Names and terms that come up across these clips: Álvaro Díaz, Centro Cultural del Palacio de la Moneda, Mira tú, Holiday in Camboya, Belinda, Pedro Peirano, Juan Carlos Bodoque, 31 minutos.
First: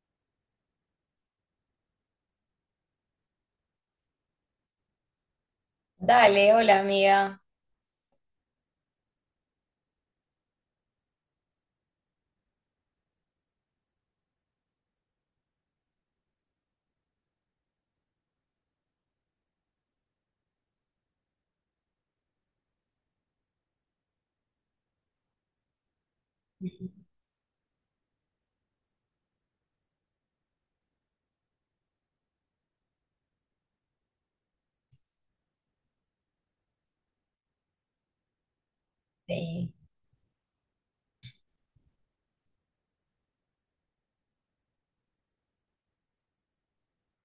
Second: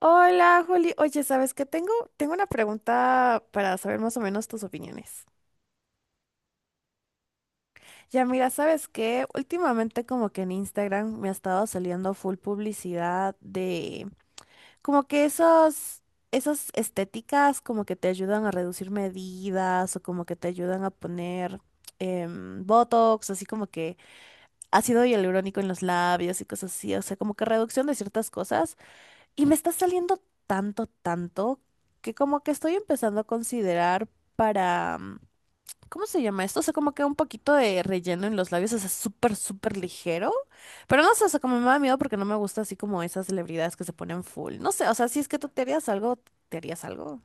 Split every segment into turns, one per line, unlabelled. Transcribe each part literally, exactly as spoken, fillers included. Hola, Juli. Oye, ¿sabes qué? Tengo, tengo una pregunta para saber más o menos tus opiniones.
Dale, hola amiga.
Ya, mira, ¿sabes qué? Últimamente como que en Instagram me ha estado saliendo full publicidad de como que esos, esas estéticas como que te ayudan a reducir medidas o como que te ayudan a poner em, Botox, así como que ácido hialurónico en los labios y cosas así. O sea, como que reducción de ciertas cosas. Y me está saliendo tanto, tanto, que como que estoy empezando a considerar para... mm, ¿cómo se llama esto? O sea, como que un poquito de relleno en los labios, o sea, súper,
Eh,
súper ligero. Pero no sé, o sea, como me da miedo porque no me gusta así como esas celebridades que se ponen full. No sé, o sea, si es que tú te harías algo, te harías algo.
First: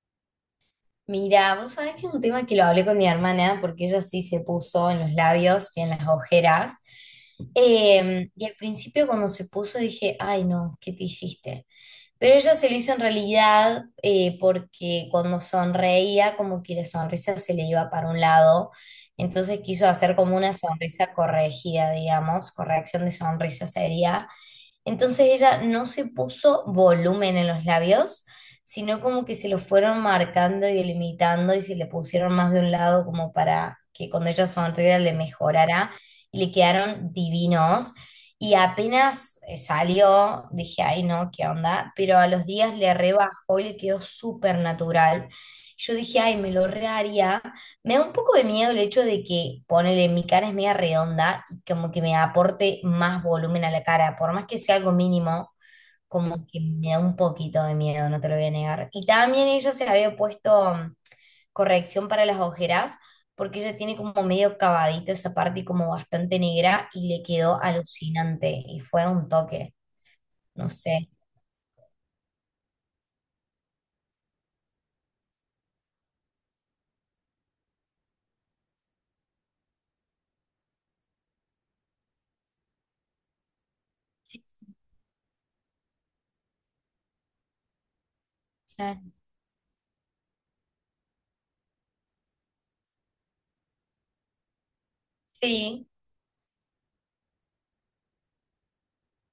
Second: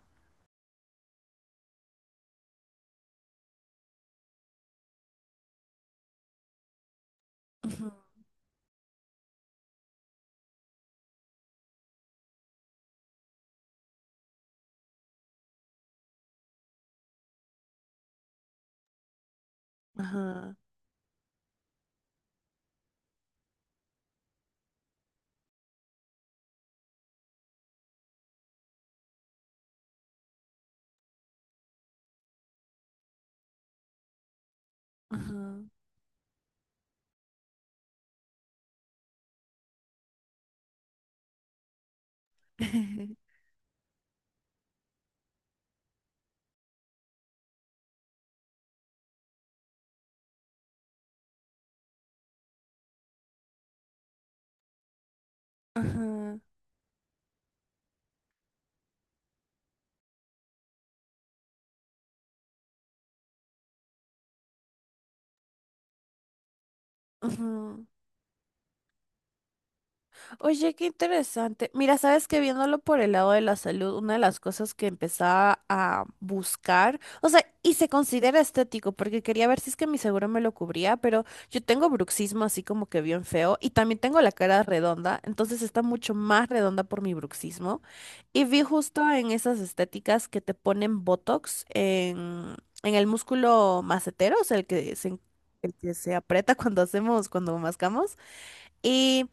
mira, vos sabés que es un tema que lo hablé con mi hermana porque ella sí se puso en los labios y en las ojeras.
Ujú.
Eh, y al principio cuando se puso dije, ay no, ¿qué te hiciste? Pero ella se lo hizo en realidad eh, porque cuando sonreía como que la sonrisa se le iba para un lado. Entonces quiso hacer como una
Ajá,
sonrisa corregida, digamos, corrección de sonrisa sería. Entonces ella no se puso volumen en los labios, sino como que se los fueron marcando y delimitando y se le pusieron más de un lado como para que cuando ella sonriera le
ajá,
mejorara y le quedaron divinos. Y apenas eh, salió, dije, ay no, ¿qué onda? Pero a los días le rebajó y le quedó súper natural. Yo dije, ay, me lo reharía. Me da un poco de miedo el hecho de que, ponele, mi cara es media redonda y como que me aporte más volumen a la cara, por más que sea algo mínimo,
ajá,
como que me da un poquito de miedo, no te lo voy a negar. Y también ella se había puesto mm, corrección para las ojeras, porque ella tiene como medio cavadito esa parte y como bastante negra y le
ajá.
quedó alucinante y fue un toque, no
Oye, qué
sé.
interesante. Mira, sabes que viéndolo por el lado de la salud, una de las cosas que empezaba a buscar, o sea, y se considera estético, porque quería ver si es que mi seguro me lo cubría, pero yo tengo bruxismo así como que bien feo, y también tengo la cara redonda, entonces está mucho más redonda por mi bruxismo. Y vi
Claro.
justo en esas estéticas que te ponen Botox en, en el músculo macetero, o sea, el que se, el
Sí,
que se aprieta cuando hacemos, cuando mascamos. Y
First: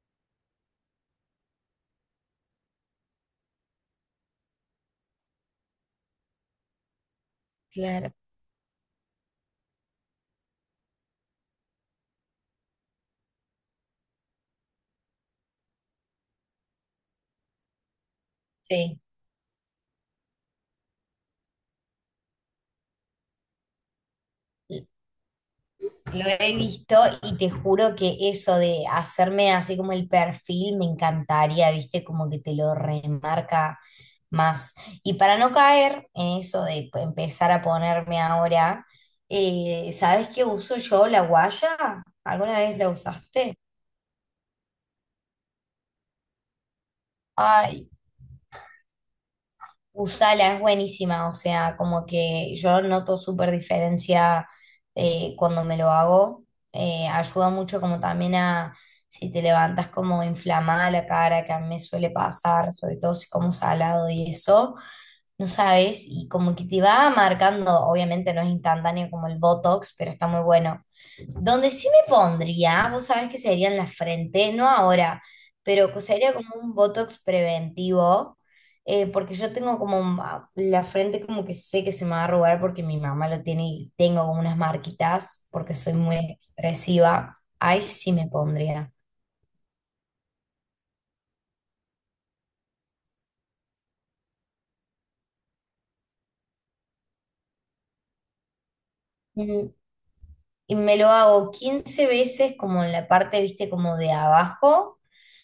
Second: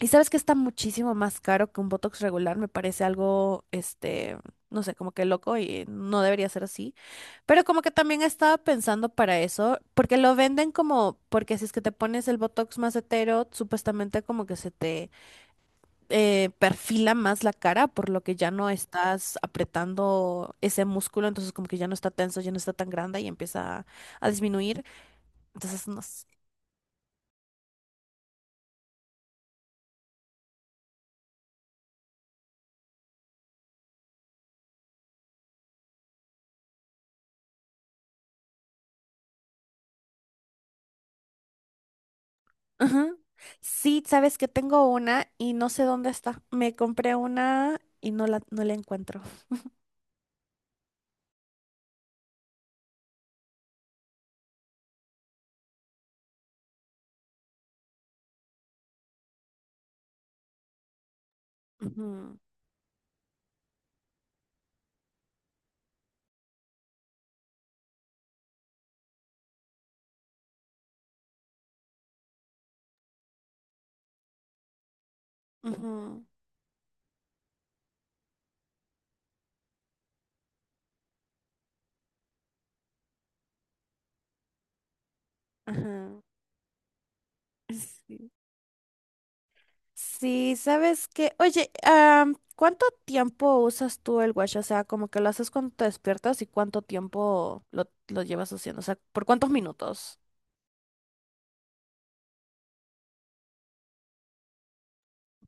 y sabes que está muchísimo más caro que un Botox regular, me parece algo, este, no sé, como que loco y no debería ser así. Pero como que
claro.
también estaba pensando para eso, porque lo venden como, porque si es que te pones el Botox más hetero, supuestamente como que se te eh, perfila más la cara, por lo que ya no
Sí.
estás apretando ese músculo, entonces como que ya no está tenso, ya no está tan grande y empieza a disminuir. Entonces, no
Lo
sé.
he visto y te juro que eso de hacerme así como el perfil me encantaría, ¿viste? Como que te lo remarca más. Y para no caer en eso de p- empezar a ponerme ahora, eh, ¿sabes qué uso yo? La guaya. ¿Alguna vez la
Ajá.
usaste?
Sí, sabes que tengo una y no sé dónde está. Me compré una
Ay,
y no la, no la encuentro.
usala es buenísima, o sea, como que yo noto súper diferencia eh, cuando me lo hago. Eh, ayuda mucho como también a si te levantas como inflamada la cara, que a mí me suele
Ujú,
pasar, sobre todo si como salado y eso no sabes, y como que te va marcando, obviamente no es instantáneo como el Botox, pero está muy bueno. Donde sí me pondría, vos sabés que sería en la frente, no ahora, pero que
ujú,
sería como un Botox preventivo, eh, porque yo tengo como un- ah, la frente como que sé que se me va a arrugar porque mi mamá lo tiene y tengo como unas marquitas, porque soy
ajá.
muy expresiva. Ahí sí
Sí,
me pondría.
sí, sabes que, oye, am, ¿cuánto tiempo usas tú el watch? O sea, como que lo haces cuando te despiertas y cuánto tiempo lo, lo llevas haciendo. O sea, ¿por cuántos
Mm,
minutos?
Y me lo hago quince veces como en la parte, viste, como de abajo.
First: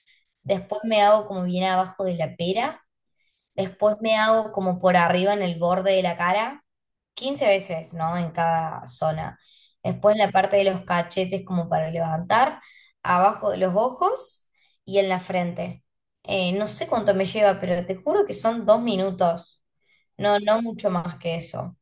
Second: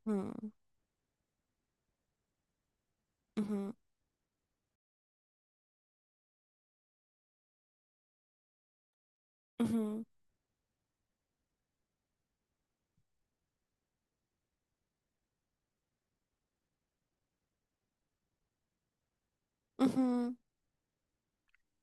Ujú,
Después me hago como bien abajo de la pera,
ujú,
después me hago como por arriba en el borde de la cara, quince veces, ¿no? En cada zona.
ujú,
Después en la parte de los cachetes como para levantar, abajo de los ojos y en la frente. Eh, no sé cuánto me lleva, pero te juro que son dos minutos,
ujú.
no, no mucho más que eso.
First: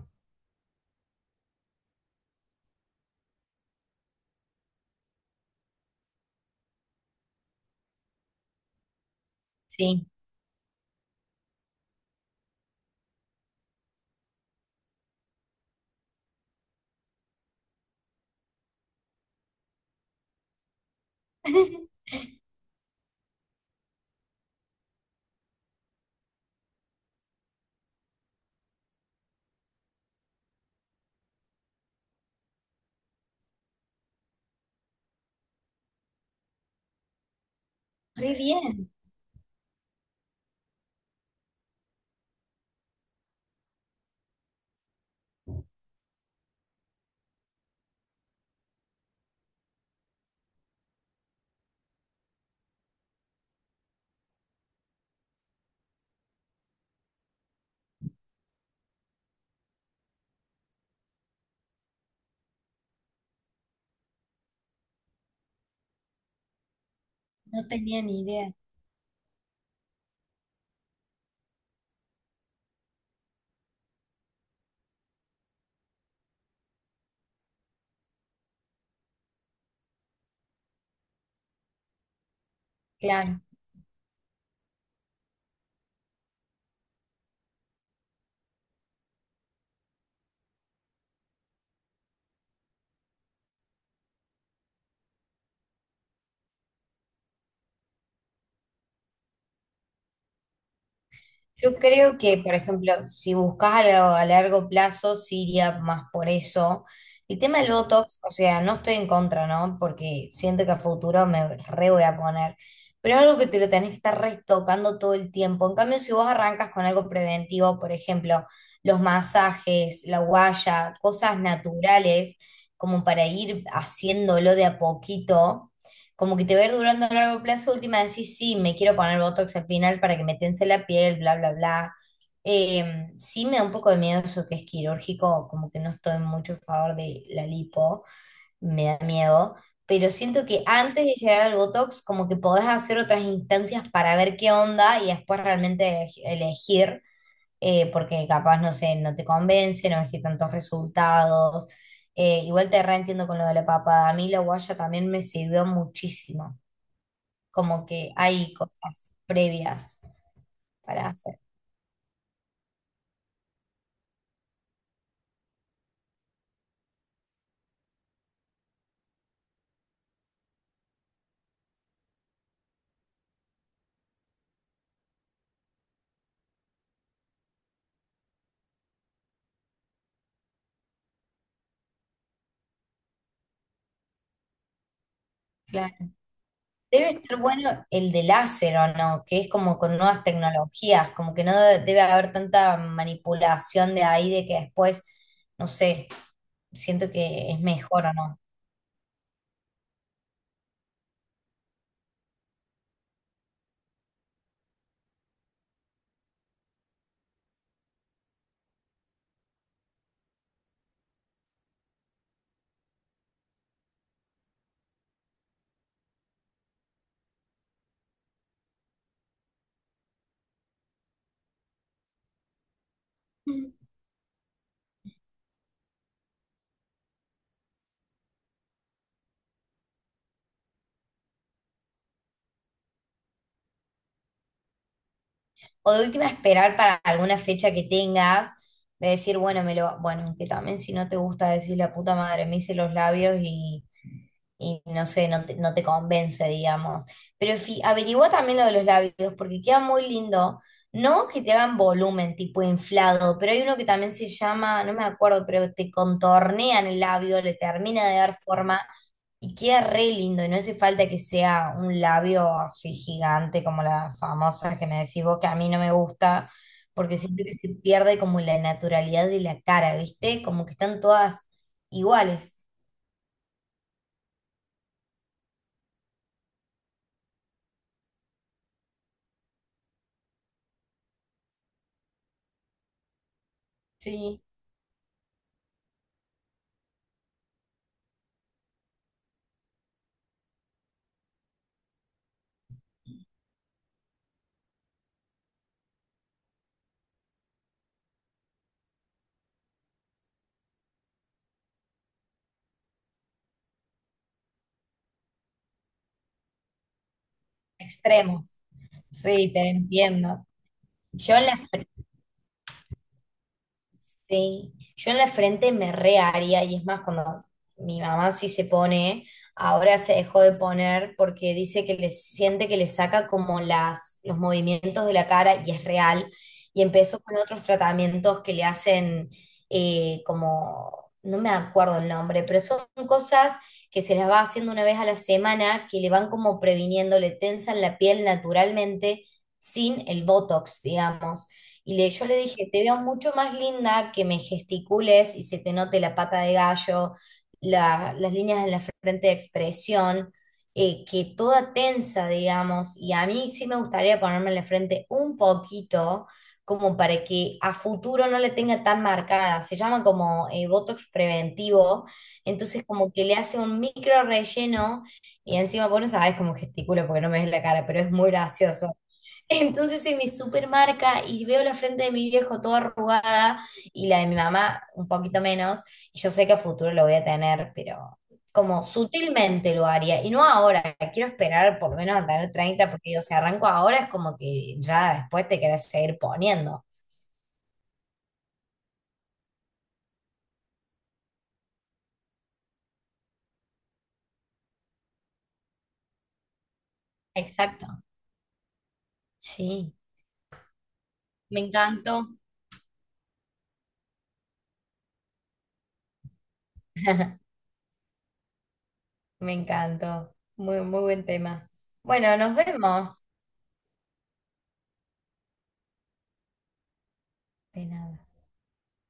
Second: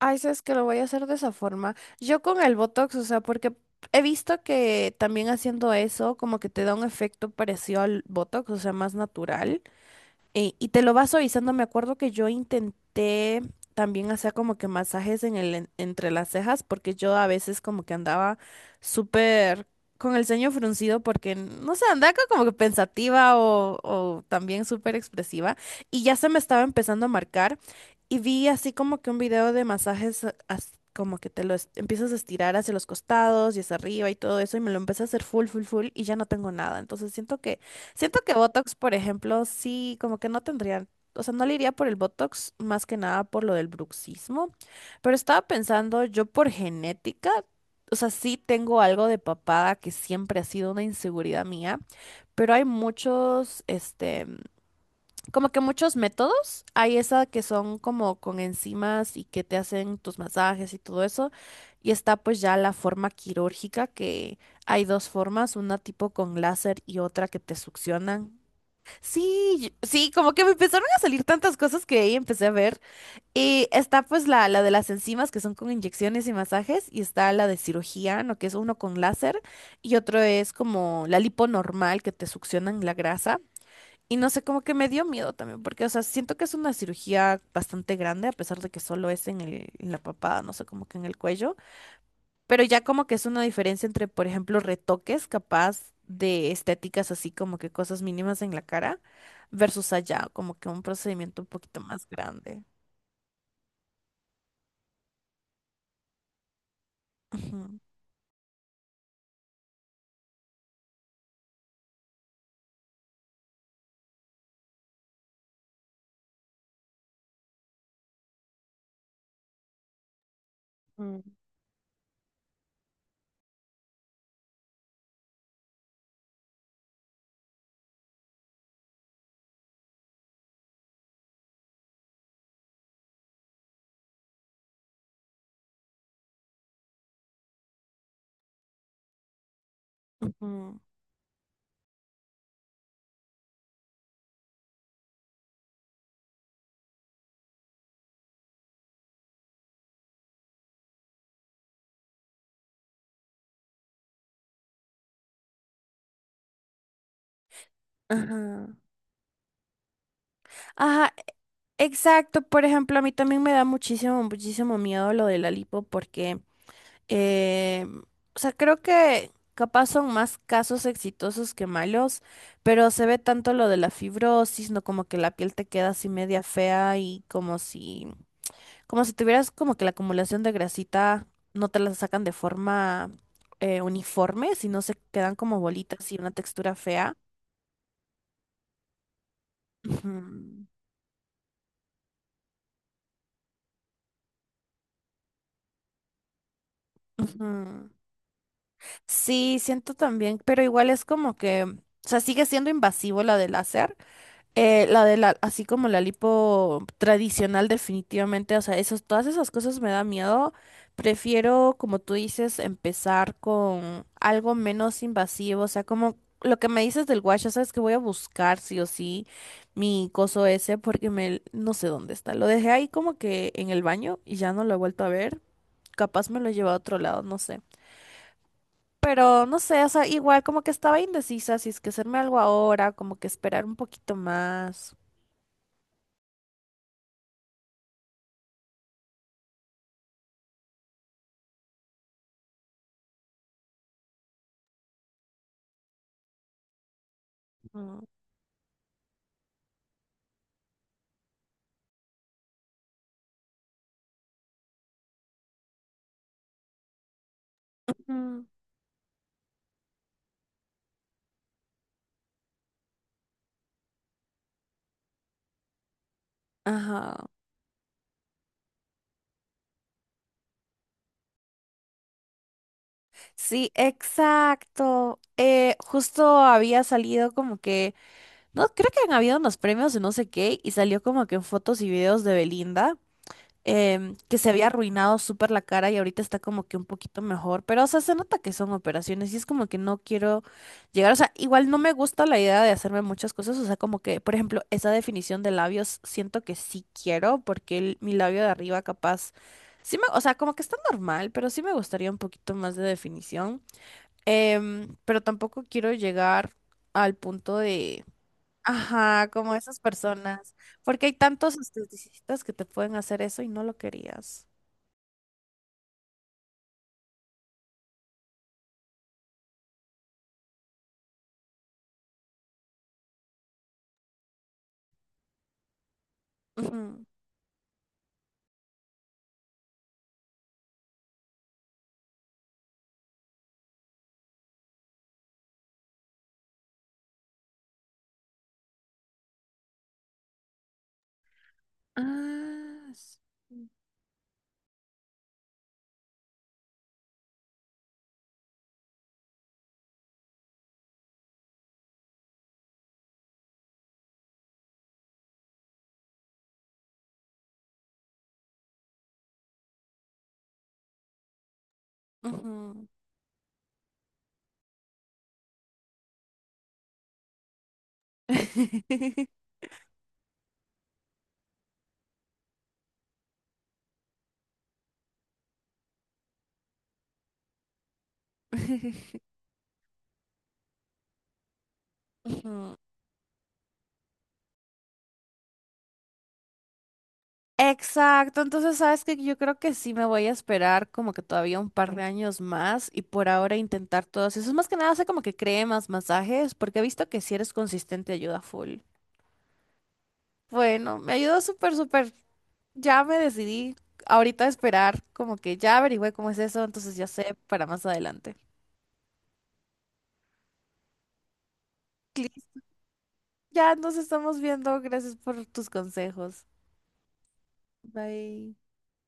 Ay, sabes que lo voy a hacer de esa forma. Yo con el Botox, o sea, porque he visto que también haciendo eso como que te da un efecto parecido al Botox, o sea, más natural.
Sí.
Eh, y te lo vas suavizando. Me acuerdo que yo intenté también hacer como que masajes en el, en- entre las cejas, porque yo a veces como que andaba súper con el ceño fruncido, porque no sé, andaba co- como que pensativa o, o también súper expresiva. Y ya se me estaba empezando a marcar. Y vi así como que un video de masajes, a- as- como que te lo es- empiezas a estirar hacia los costados y hacia arriba y todo eso. Y me lo empecé a hacer full, full, full. Y ya no tengo nada. Entonces siento que. Siento
Re
que Botox,
bien,
por ejemplo, sí, como que no tendrían, o sea, no le iría por el Botox más que nada por lo del bruxismo, pero estaba pensando yo por genética, o sea, sí tengo algo de papada que siempre ha sido una inseguridad mía, pero hay muchos, este, como que muchos métodos, hay esa que son como con enzimas y que te hacen tus masajes y todo eso, y está pues ya la forma quirúrgica que hay dos formas, una tipo con láser y otra que te
no tenía ni
succionan.
idea.
Sí, yo- sí, como que me empezaron a salir tantas cosas que ahí empecé a ver. Y está pues la, la de las enzimas que son con inyecciones y masajes, y está la de cirugía, ¿no? Que es uno con láser, y otro es como la lipo normal que te succionan la grasa.
Claro.
Y no sé, como que me dio miedo también, porque, o sea, siento que es una cirugía bastante grande, a pesar de que solo es en el- en la papada, no sé, como que en el cuello. Pero ya como que es una diferencia entre, por ejemplo, retoques capaz de estéticas así como que cosas mínimas en la cara versus allá, como que un procedimiento un
Yo
poquito más
creo que, por
grande.
ejemplo, si buscas a, lo- a largo plazo, sí iría más por eso. El tema del
Ujú,
Botox, o sea, no estoy en contra, ¿no? Porque siento que a futuro me re voy a poner. Pero es algo que te lo tenés que estar retocando todo el tiempo. En cambio, si vos arrancas con algo preventivo, por ejemplo, los masajes, la guaya,
mm,
cosas naturales, como para ir haciéndolo de a poquito como que te va a ir durando a largo plazo, última decís, sí, sí, me quiero poner Botox al final para que me tense la piel, bla, bla, bla. Eh, sí me da un poco de miedo eso que es quirúrgico, como que no estoy mucho a favor de la lipo, me da miedo, pero siento que
ujú,
antes de llegar al Botox, como que podés hacer otras instancias para ver qué onda y después realmente elegi- elegir, eh, porque capaz, no sé, no te convence, no ves que tantos resultados. Eh, igual te reentiendo con lo de la papada. A mí la guaya también me sirvió muchísimo como que hay
ajá.
cosas previas para
Ajá,
hacer.
exacto. Por ejemplo, a mí también me da muchísimo, muchísimo miedo lo de la lipo porque Eh, o sea, creo que capaz son más casos exitosos que malos, pero se ve tanto lo de la fibrosis, ¿no? Como que la piel te queda así media fea y como si, como si tuvieras como que la acumulación de grasita no te la sacan de forma eh, uniforme, sino se quedan como
Claro.
bolitas y una textura
Debe
fea.
estar bueno el de láser o no, que es como con
Ujú,
nuevas tecnologías, como que no de- debe haber tanta manipulación de ahí de que después, no sé, siento que es
ujú.
mejor o no.
Sí, siento también, pero igual es como que, o sea, sigue siendo invasivo la del láser. Eh, la de la, así como la lipo tradicional, definitivamente, o sea, esos, todas esas cosas me da miedo. Prefiero, como tú dices, empezar con algo menos invasivo, o sea, como lo que me dices del wash, ya sabes que voy a buscar sí o sí mi coso ese porque me, no sé dónde está. Lo dejé ahí como que en
Mm.
el baño y ya no lo he vuelto a ver. Capaz me lo he llevado a otro lado, no sé. Pero no sé, o sea, igual como que estaba indecisa si es que hacerme algo ahora, como que esperar un poquito más.
O de última esperar para alguna fecha que tengas, de decir, bueno, me lo, bueno, que también si no te gusta decir la puta madre, me hice los labios y y no sé, no te, no te convence, digamos. Pero fi- averigua también lo de los labios, porque queda muy lindo. No que te hagan volumen tipo inflado, pero hay uno que también se llama, no me acuerdo, pero te contornean el labio, le termina de dar
Mm.
forma y queda re lindo. Y no hace falta que sea un labio así gigante como las famosas que me decís vos, que a mí no me gusta,
Ajá.
porque siento que se pierde como la naturalidad de la cara, ¿viste? Como que están todas iguales.
Sí, exacto. Eh, justo había salido como que, no, creo que han habido unos premios de no sé qué y salió como que en fotos y videos de Belinda. Em, que
Sí.
se había arruinado súper la cara y ahorita está como que un poquito mejor, pero o sea, se nota que son operaciones y es como que no quiero llegar, o sea, igual no me gusta la idea de hacerme muchas cosas, o sea, como que, por ejemplo, esa definición de labios siento que sí quiero porque el- mi labio de arriba capaz, sí me, o sea, como que está normal, pero sí me gustaría un poquito más de definición. Em, pero tampoco quiero llegar al punto de
Extremos.
ajá,
Sí,
como
te
esas
entiendo.
personas. Porque hay
Yo en
tantos
la,
esteticistas que te pueden hacer eso y no lo querías.
Sí, yo en la frente me re haría y es más cuando mi mamá sí se pone, ahora se dejó de poner porque dice que le siente que le saca como las, los movimientos de la cara y es real y
Ujú,
empezó con otros tratamientos que le hacen eh, como, no me acuerdo el nombre, pero son cosas que se las va haciendo una vez a la semana que le van como previniendo, le tensan la piel naturalmente sin el Botox, digamos. Y le, yo le dije, te
ah,
veo
s-
mucho más linda que me gesticules y se te note la pata de gallo, la- las líneas en la frente de expresión, eh, que toda tensa, digamos. Y a mí sí me gustaría ponerme en la frente un poquito, como para que a futuro no le tenga tan marcada. Se llama como eh, Botox preventivo. Entonces
ujú.
como que le hace un micro relleno y encima, vos no sabés cómo gesticulo porque no me ves la cara, pero es muy gracioso. Entonces se me supermarca y veo la frente de mi viejo toda arrugada y la de mi mamá un poquito menos. Y yo sé que a futuro lo voy a tener, pero como sutilmente lo haría. Y no ahora, quiero esperar por lo menos a tener
Ujú.
treinta porque digo, si arranco ahora es como que ya después te querés seguir poniendo.
Exacto, entonces sabes que yo creo que sí me voy a esperar como que todavía un par de años más y por ahora intentar todos esos. Más que nada, sé como que cree más masajes porque he visto que si eres
Exacto.
consistente ayuda full.
Sí,
Bueno, me ayudó
me
súper, súper.
encantó.
Ya me decidí ahorita a esperar, como que ya averigüé cómo es eso, entonces ya sé para más adelante.
Me encantó. Muy, muy buen tema. Bueno,
Clis,
nos vemos.
ya nos estamos viendo, gracias por tus consejos.
De nada.
Bye.